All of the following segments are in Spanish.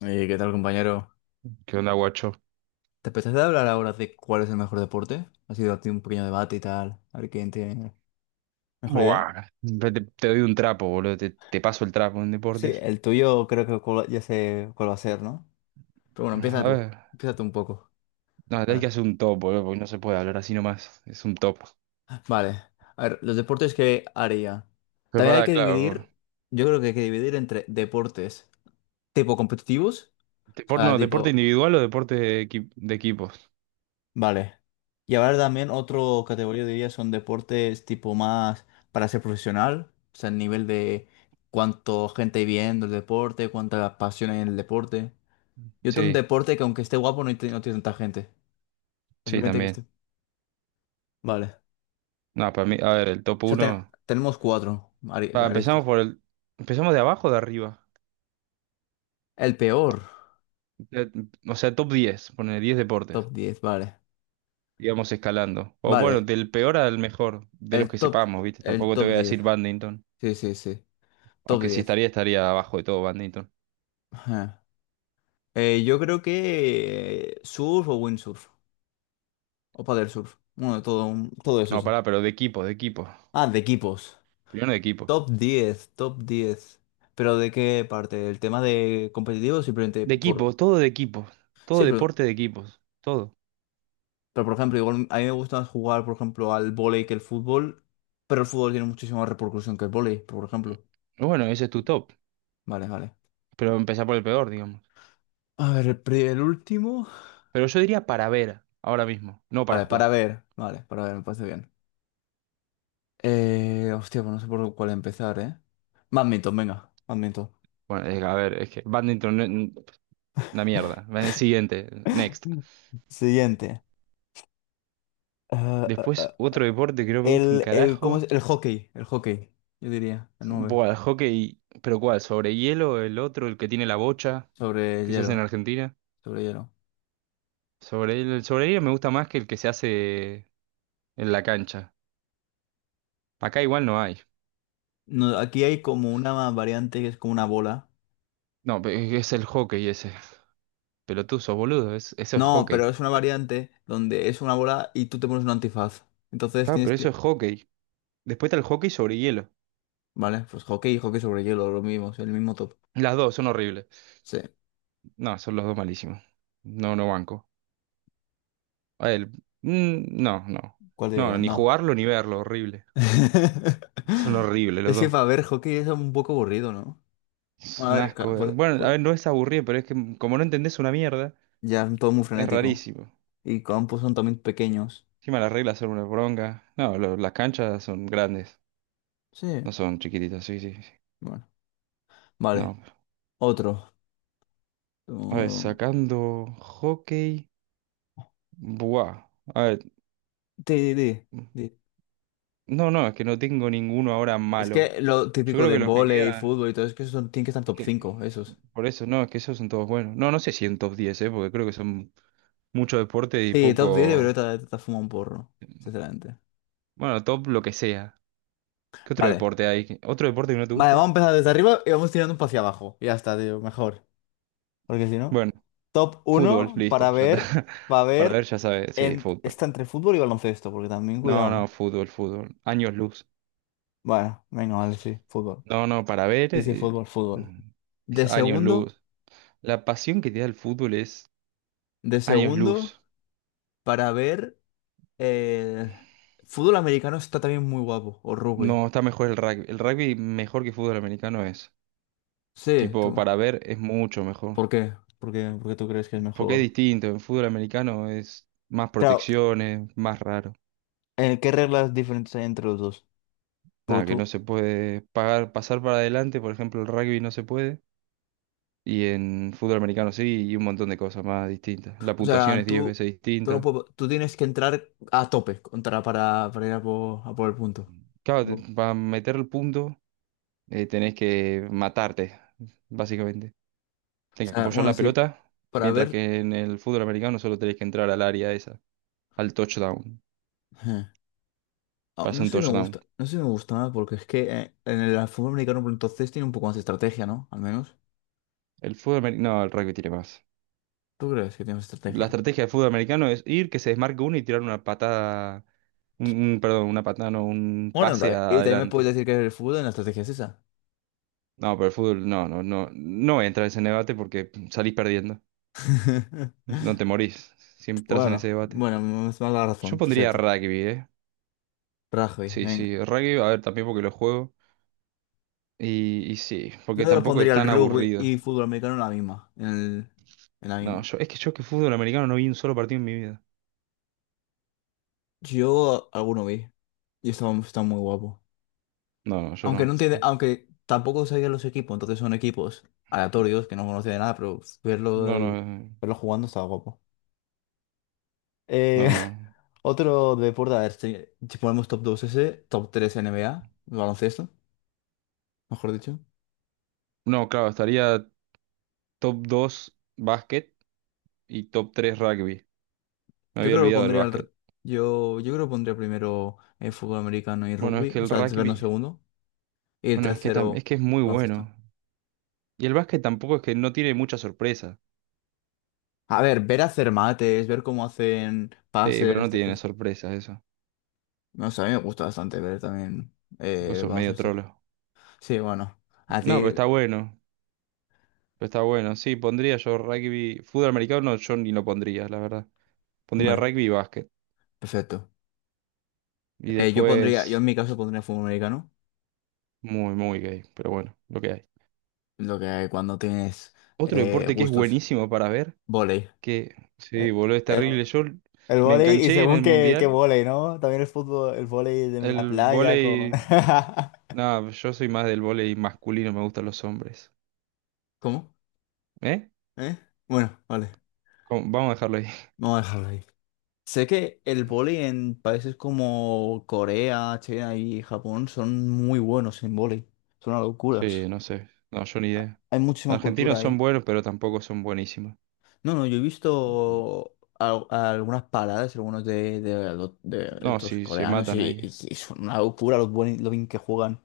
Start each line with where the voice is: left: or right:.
left: ¿Qué tal, compañero?
right: ¿Qué onda, guacho?
left: ¿Te apetece hablar ahora de cuál es el mejor deporte? Ha sido aquí un pequeño debate y tal. A ver quién tiene mejor idea.
right: Buah, te doy un trapo, boludo. Te paso el trapo en
left: Sí,
right: deportes.
left: el tuyo creo que ya sé cuál va a ser, ¿no? Pero bueno,
right: A
left: empieza tú.
right: ver,
left: Empieza tú un poco.
right: no, te hay
left: Vale.
right: que hacer un top, boludo, porque no se puede hablar así nomás. Es un top.
left: Vale. A ver, los deportes que haría.
right: Pero
left: También hay
right: pará,
left: que
right: claro.
left: dividir, yo creo que hay que dividir entre deportes tipo competitivos, o sea,
right: No, ¿deporte
left: tipo.
right: individual o deporte de equipos?
left: Vale. Y ahora también otro categoría diría son deportes tipo más para ser profesional, o sea, el nivel de cuánto gente hay viendo el deporte, cuánta pasión hay en el deporte. Y otro un
right: Sí,
left: deporte que aunque esté guapo no, tiene no tiene tanta gente.
right: sí,
left: Simplemente que
right: también.
left: esté. Vale.
right: No, para mí, a ver, el top
left: Sea, te-
right: 1.
left: Tenemos cuatro
right: Empezamos
left: aristas.
right: por el. Empezamos de abajo o de arriba.
left: El peor,
right: De- o sea, top 10, poner 10 deportes.
left: top 10 vale.
right: Digamos escalando. O bueno,
left: Vale,
right: del peor al mejor, de los
left: el
right: que
left: top,
right: sepamos, ¿viste?
left: el
right: Tampoco te
left: top
right: voy a
left: diez.
right: decir badminton.
left: Sí, sí, sí. Top
right: Aunque si
left: diez.
right: estaría abajo de todo.
left: Ajá. Yo creo que surf o windsurf. O paddle surf. Bueno, de todo, todo eso,
right: No,
left: eso.
right: pará, pero de equipo, de equipo.
left: Ah, de equipos.
right: Primero de equipo.
left: Top 10 top diez. ¿Pero de qué parte? ¿El tema de competitivo? Simplemente por...
right: De equipo. Todo
left: Sí,
right: deporte de equipos. Todo.
left: pero por ejemplo, igual a mí me gusta más jugar, por ejemplo, al vóley que el fútbol, pero el fútbol tiene muchísima más repercusión que el vóley, por ejemplo.
right: Bueno, ese es tu top.
left: Vale, vale.
right: Pero empezar por el peor, digamos.
left: A ver, el, el último.
right: Pero yo diría para ver, ahora mismo, no para
left: Vale, para
right: jugar.
left: ver. Vale, para ver, me parece bien. Hostia, pues no sé por cuál empezar, ¿eh? Badminton, venga, badminton.
right: Bueno, a ver, es que badminton, una mierda. Va, siguiente, next.
left: Siguiente. Ah, ah,
right: Después, otro deporte que no me gusta un
left: El, ¿cómo es?
right: carajo.
left: El hockey, yo diría, el 9
right: Buah, el hockey. ¿Pero cuál? ¿Sobre hielo? ¿El otro, el que tiene la bocha,
left: sobre
right: que se hace en
left: hielo,
right: Argentina?
left: sobre hielo.
right: Sobre hielo, el sobre hielo me gusta más que el que se hace en la cancha. Acá igual no hay.
left: No, aquí hay como una variante que es como una bola.
right: No, es el hockey ese. Pelotuzo, boludo. Eso es
left: No,
right: hockey.
left: pero es una variante donde es una bola y tú te pones un antifaz. Entonces
right: Ah,
left: tienes
right: pero eso es
left: que...
right: hockey. Después está el hockey sobre hielo.
left: Vale, pues hockey y hockey sobre hielo, lo mismo, es el mismo top.
right: Las dos son horribles.
left: Sí,
right: No, son los dos malísimos. No, no banco. A él. Mm, no, no.
left: ¿cuál
right: No,
left: dirías?
right: ni
left: No.
right: jugarlo ni verlo. Horrible. Son horribles los
left: Es que
right: dos.
left: para ver hockey es un poco aburrido, ¿no?
right: Es
left: Bueno,
right: un
left: a ver,
right: asco ver. Bueno, a ver, no es aburrido, pero es que como no entendés una mierda,
left: ya todo muy
right: es
left: frenético.
right: rarísimo.
left: Y campos son también pequeños.
right: Encima las reglas son una bronca. No, las canchas son grandes.
left: Sí,
right: No son chiquititas, sí, sí, sí.
left: bueno. Vale,
right: No.
left: otro.
right: A ver,
left: um,
right: sacando hockey. Buah. A ver.
left: sí, sí, sí.
right: No, no, es que no tengo ninguno ahora
left: Es
right: malo.
left: que lo
right: Yo
left: típico
right: creo
left: de
right: que los que
left: vóley,
right: quedan.
left: fútbol y todo, es que esos son, tienen que estar
right: Es
left: top
right: que,
left: cinco esos.
right: por eso, no, es que esos son todos buenos. No, no sé si en top 10, ¿eh? Porque creo que son mucho deporte y
left: Sí, top 10
right: poco.
left: pero fuma un porro, sinceramente.
right: Bueno, top lo que sea. ¿Qué otro
left: Vale.
right: deporte hay? ¿Otro deporte que no te
left: Vale, vamos a
right: guste?
left: empezar desde arriba y vamos tirando un poco hacia abajo. Y ya está, tío, mejor. Porque si no.
right: Bueno,
left: Top
right: fútbol,
left: uno
right: listo, ya está.
left: para
right: Para ver,
left: ver,
right: ya sabes. Sí,
left: en,
right: fútbol.
left: está entre fútbol y baloncesto, porque también
right: No, no,
left: cuidado.
right: fútbol, fútbol. Años luz.
left: Bueno, venga, vale, sí, fútbol.
right: No, no, para ver.
left: Sí, sí, fútbol, fútbol.
right: Es
left: De
right: años
left: segundo,
right: luz. La pasión que te da el fútbol es
left: de
right: años
left: segundo,
right: luz.
left: para ver. El fútbol americano está también muy guapo, o rugby.
right: No, está mejor el rugby. El rugby mejor que fútbol americano es.
left: Sí,
right: Tipo,
left: tú.
right: para ver es mucho mejor.
left: ¿Por qué? ¿Por qué, por qué tú crees que es
right: Porque es
left: mejor?
right: distinto. En fútbol americano es más
left: Claro,
right: protecciones, más raro.
left: ¿qué reglas diferentes hay entre los dos?
right: Nada,
left: Porque
right: que no
left: tú,
right: se puede pasar para adelante, por ejemplo, el rugby no se puede. Y en fútbol americano sí, y un montón de cosas más distintas. La
left: o
right: puntuación
left: sea,
right: es 10
left: tú,
right: veces
left: tú, no
right: distinta.
left: puedes- tú tienes que entrar a tope contra, para ir a por el punto.
right: Claro,
left: No. O
right: para meter el punto, tenés que matarte, básicamente. Tenés que
left: sea,
right: apoyar
left: bueno,
right: la
left: sí,
right: pelota,
left: para
right: mientras
left: ver...
right: que en el fútbol americano solo tenés que entrar al área esa, al touchdown.
left: eh, No
right: Pasó un
left: sé si me
right: touchdown.
left: gusta, no sé si me gusta nada, porque es que en el fútbol americano, por entonces, tiene un poco más de estrategia, ¿no? Al menos.
right: El fútbol americano. No, el rugby tiene más.
left: ¿Tú crees que tiene más
right: La
left: estrategia?
right: estrategia del fútbol americano es ir, que se desmarque uno y tirar una patada. Perdón, una patada, no, un
left: Bueno,
right: pase
left: también- y también me puedes
right: adelante.
left: decir que el fútbol en la estrategia es esa.
right: No, pero el fútbol no entra en ese debate porque salís perdiendo. No te morís. Si entras en ese
left: Bueno,
right: debate.
left: bueno, me da la
right: Yo
left: razón,
right: pondría
left: perfecto.
right: rugby, ¿eh?
left: Rugby,
right: Sí,
left: venga.
right: sí, rugby, a ver, también porque lo juego. Y sí,
left: Yo
right: porque
left: los
right: tampoco es
left: pondría el
right: tan
left: rugby
right: aburrido.
left: y fútbol americano en la misma, en la
right: No,
left: misma.
right: yo, es que yo que fútbol americano no vi un solo partido en mi vida.
left: Yo alguno vi y estaba, estaba muy guapo.
right: No, no, yo
left: Aunque no
right: no.
left: entiende, aunque tampoco sabía los equipos, entonces son equipos aleatorios que no conocía de nada, pero verlo,
right: No, no,
left: verlo jugando estaba guapo. Eh,
right: no, no.
left: otro deporte, a ver, si, si ponemos top 2 ese, top 3 NBA, baloncesto. Mejor dicho.
right: No, claro, estaría top 2 básquet y top 3 rugby. Me
left: Yo
right: había
left: creo que lo
right: olvidado el básquet.
left: yo, yo creo que pondría primero fútbol americano y
right: Bueno, es
left: rugby,
right: que
left: o
right: el
left: sea, el segundo
right: rugby,
left: segundo, y el
right: bueno, es que tam-
left: tercero
right: es que es muy
left: baloncesto.
right: bueno. Y el básquet tampoco es que no tiene mucha sorpresa.
left: A ver, ver hacer mates, ver cómo hacen
right: Sí,
left: pases,
right: pero no tiene
left: etc.
right: sorpresas eso.
left: No sé, a mí me gusta bastante ver también
right: Vos sos medio
left: baloncesto.
right: trolo.
left: Sí, bueno, a
right: No, pero
left: ti,
right: está bueno. Pero está bueno. Sí, pondría yo rugby. Fútbol americano no, yo ni lo pondría, la verdad. Pondría
left: vale,
right: rugby y básquet.
left: perfecto.
right: Y
left: Yo pondría, yo
right: después,
left: en mi caso pondría fútbol americano,
right: muy, muy gay. Pero bueno, lo que hay.
left: lo que cuando tienes
right: Otro deporte que es
left: gustos,
right: buenísimo para ver.
left: vóley.
right: Que sí,
left: Eh,
right: boludo, es
left: eh,
right: terrible. Yo
left: El
right: me
left: vóley, y
right: enganché en
left: según
right: el
left: qué, qué
right: mundial.
left: vóley, ¿no? También el fútbol, el vóley de la
right: El
left: playa con...
right: vóley. No, yo soy más del vóley masculino, me gustan los hombres.
left: ¿Cómo?
right: ¿Eh?
left: ¿Eh? Bueno, vale,
right: ¿Cómo? Vamos a dejarlo ahí.
left: vamos a dejarlo ahí. Sé que el vóley en países como Corea, China y Japón son muy buenos en vóley. Son una locura.
right: Sí, no sé. No, yo ni idea.
left: Hay muchísima
right: Los
left: cultura
right: argentinos
left: ahí.
right: son buenos, pero tampoco son buenísimos.
left: No, no, yo he visto algunas paradas, algunos de
right: No,
left: estos
right: sí, se
left: coreanos
right: matan
left: y,
right: ahí.
left: y son una locura lo bien que juegan.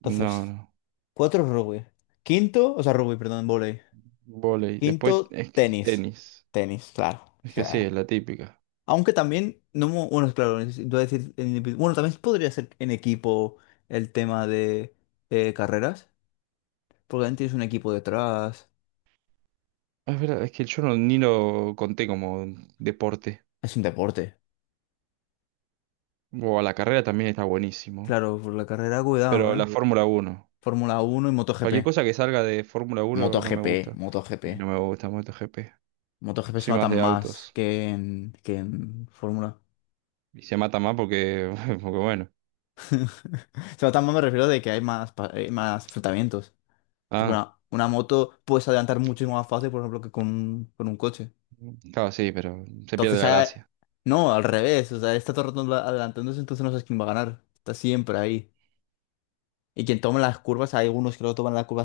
right: No, no.
left: Cuatro rugby. Quinto, o sea, rugby, perdón, vóley.
right: Vóley. Después
left: Quinto,
right: es que
left: tenis.
right: tenis.
left: Tenis, claro. O
right: Es que sí, es
left: sea,
right: la típica.
left: aunque también, no, bueno, claro, iba a decir, en bueno, también podría ser en equipo el tema de carreras, porque también tienes un equipo detrás.
right: Es verdad, es que yo no, ni lo conté como deporte.
left: Es un deporte.
right: O a la carrera también está buenísimo.
left: Claro, por la carrera, cuidado,
right: Pero
left: ¿eh?
right: la Sí. Fórmula uno.
left: Fórmula uno y
right: Cualquier
left: MotoGP.
right: cosa que salga de Fórmula uno no me
left: MotoGP,
right: gusta.
left: MotoGP.
right: Y no me gusta MotoGP.
left: MotoGP se
right: Soy más
left: matan
right: de
left: más
right: autos.
left: que en Fórmula.
right: Y se mata más porque, porque bueno.
left: Se matan más, me refiero de que hay más, hay más enfrentamientos. Porque
right: Ah,
left: una moto puedes adelantar muchísimo más fácil, por ejemplo, que con, con un coche.
right: claro, sí, pero se pierde
left: Entonces,
right: la gracia.
left: no, al revés. O sea, está todo el rato adelantándose, entonces no sabes quién va a ganar. Está siempre ahí. Y quien toma las curvas, hay algunos que lo toman la curva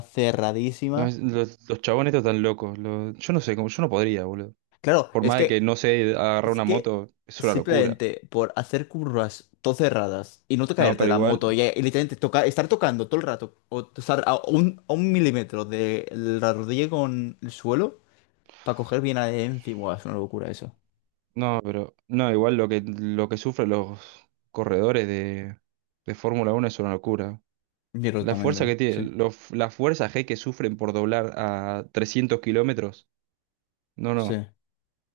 right: No,
left: cerradísima.
right: los chabones estos están locos. Yo no sé, yo no podría, boludo.
left: Claro,
right: Por más de que no sé agarrar
left: es
right: una
left: que
right: moto, es una locura.
left: simplemente por hacer curvas todo cerradas y no te
right: No,
left: caerte de
right: pero
left: la
right: igual,
left: moto y literalmente toca, estar tocando todo el rato o estar a un milímetro de la rodilla con el suelo para coger bien adherencia, buah, es una locura eso.
right: no, pero no, igual lo que sufren los corredores de Fórmula uno es una locura.
left: Yo creo que
right: La
left: también
right: fuerza que
left: tengo,
right: tiene,
left: sí,
right: la fuerza G que sufren por doblar a 300 kilómetros. No,
left: sí.
right: no,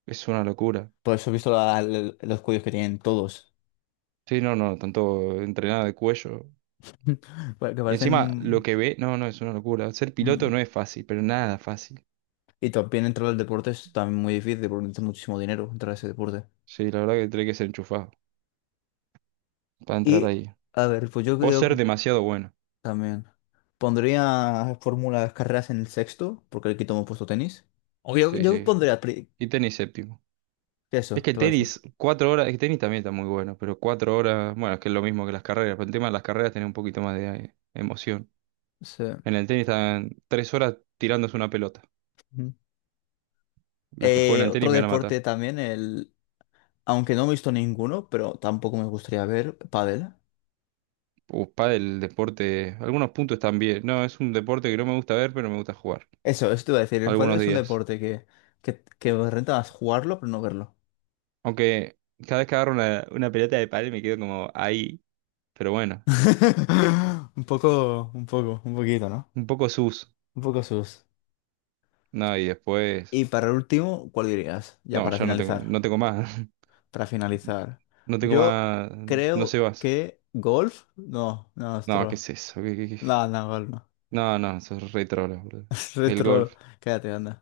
right: es una locura.
left: Por eso he visto los cuellos que tienen todos.
right: Sí, no, no, tanto entrenada de cuello.
left: Pa- Que
right: Y encima, lo
left: parecen...
right: que ve, no, no, es una locura. Ser piloto
left: mm.
right: no es fácil, pero nada fácil.
left: Y también entrar al deporte es también muy difícil porque necesitas muchísimo dinero entrar a ese deporte.
right: Sí, la verdad que tiene que ser enchufado para entrar
left: Y,
right: ahí.
left: a ver, pues yo
right: O
left: creo que
right: ser demasiado bueno.
left: también pondría fórmulas, carreras en el sexto, porque aquí tomo puesto tenis. O yo,
right: Sí, sí. Y tenis séptimo. Es
left: eso,
right: que
left: te voy a decir.
right: tenis, 4 horas, es que tenis también está muy bueno, pero 4 horas, bueno, es que es lo mismo que las carreras, pero el tema de las carreras tiene un poquito más de emoción.
left: Sí.
right: En el tenis están 3 horas tirándose una pelota.
left: Ujú.
right: Los que juegan al tenis
left: Otro
right: me van a
left: deporte
right: matar.
left: también, el... Aunque no he visto ninguno, pero tampoco me gustaría ver, pádel.
right: Pádel, deporte. Algunos puntos también. No, es un deporte que no me gusta ver, pero me gusta jugar.
left: Eso te iba a decir. El pádel
right: Algunos
left: es un
right: días.
left: deporte que renta más jugarlo, pero no verlo.
right: Aunque cada vez que agarro una pelota de pádel me quedo como ahí. Pero bueno,
left: Un poco, un poco, un poquito, ¿no?
right: un poco sus.
left: Un poco sus.
right: No, y después.
left: Y para último, ¿cuál dirías? Ya
right: No,
left: para
right: ya no tengo,
left: finalizar.
right: no tengo más.
left: Para finalizar.
right: No tengo
left: Yo
right: más. No sé
left: creo
right: más.
left: que golf. No, no, es
right: No,
left: troll.
right: ¿qué es eso? Qué?
left: No, no, golf no.
right: No, no, sos re trolo, boludo.
left: Es
right: El
left: troll.
right: golf.
left: Cállate, anda.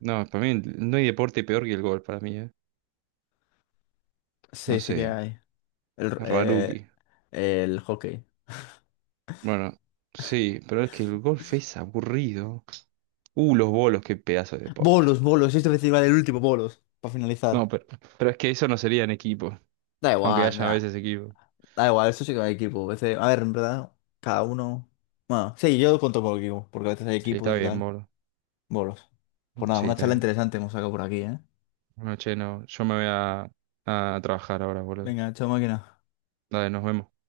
right: No, para mí no hay deporte peor que el golf, para mí, ¿eh? No
left: Sí, sí
right: sé.
left: que hay. El,
right: Raruki.
left: eh, el hockey.
right: Bueno, sí, pero es que el golf es aburrido. Los bolos, qué pedazo de deporte.
left: Bolos, bolos. Esto iba a decir, vale, el último, bolos. Para finalizar.
right: No, pero es que eso no sería en equipo,
left: Da
right: aunque
left: igual,
right: haya a
left: mira.
right: veces equipo.
left: Da igual, eso sí que hay equipo. A veces, a ver, en verdad, cada uno. Bueno, sí, yo cuento por equipo, porque a veces hay
right: Sí, está
left: equipos y
right: bien,
left: tal.
right: boludo.
left: Bolos. Pues nada,
right: Sí,
left: una
right: está
left: charla
right: bien.
left: interesante hemos sacado por aquí, ¿eh?
right: Bueno, che, no, yo me voy a trabajar ahora, boludo.
left: Venga, chao máquina.
right: Dale, nos vemos.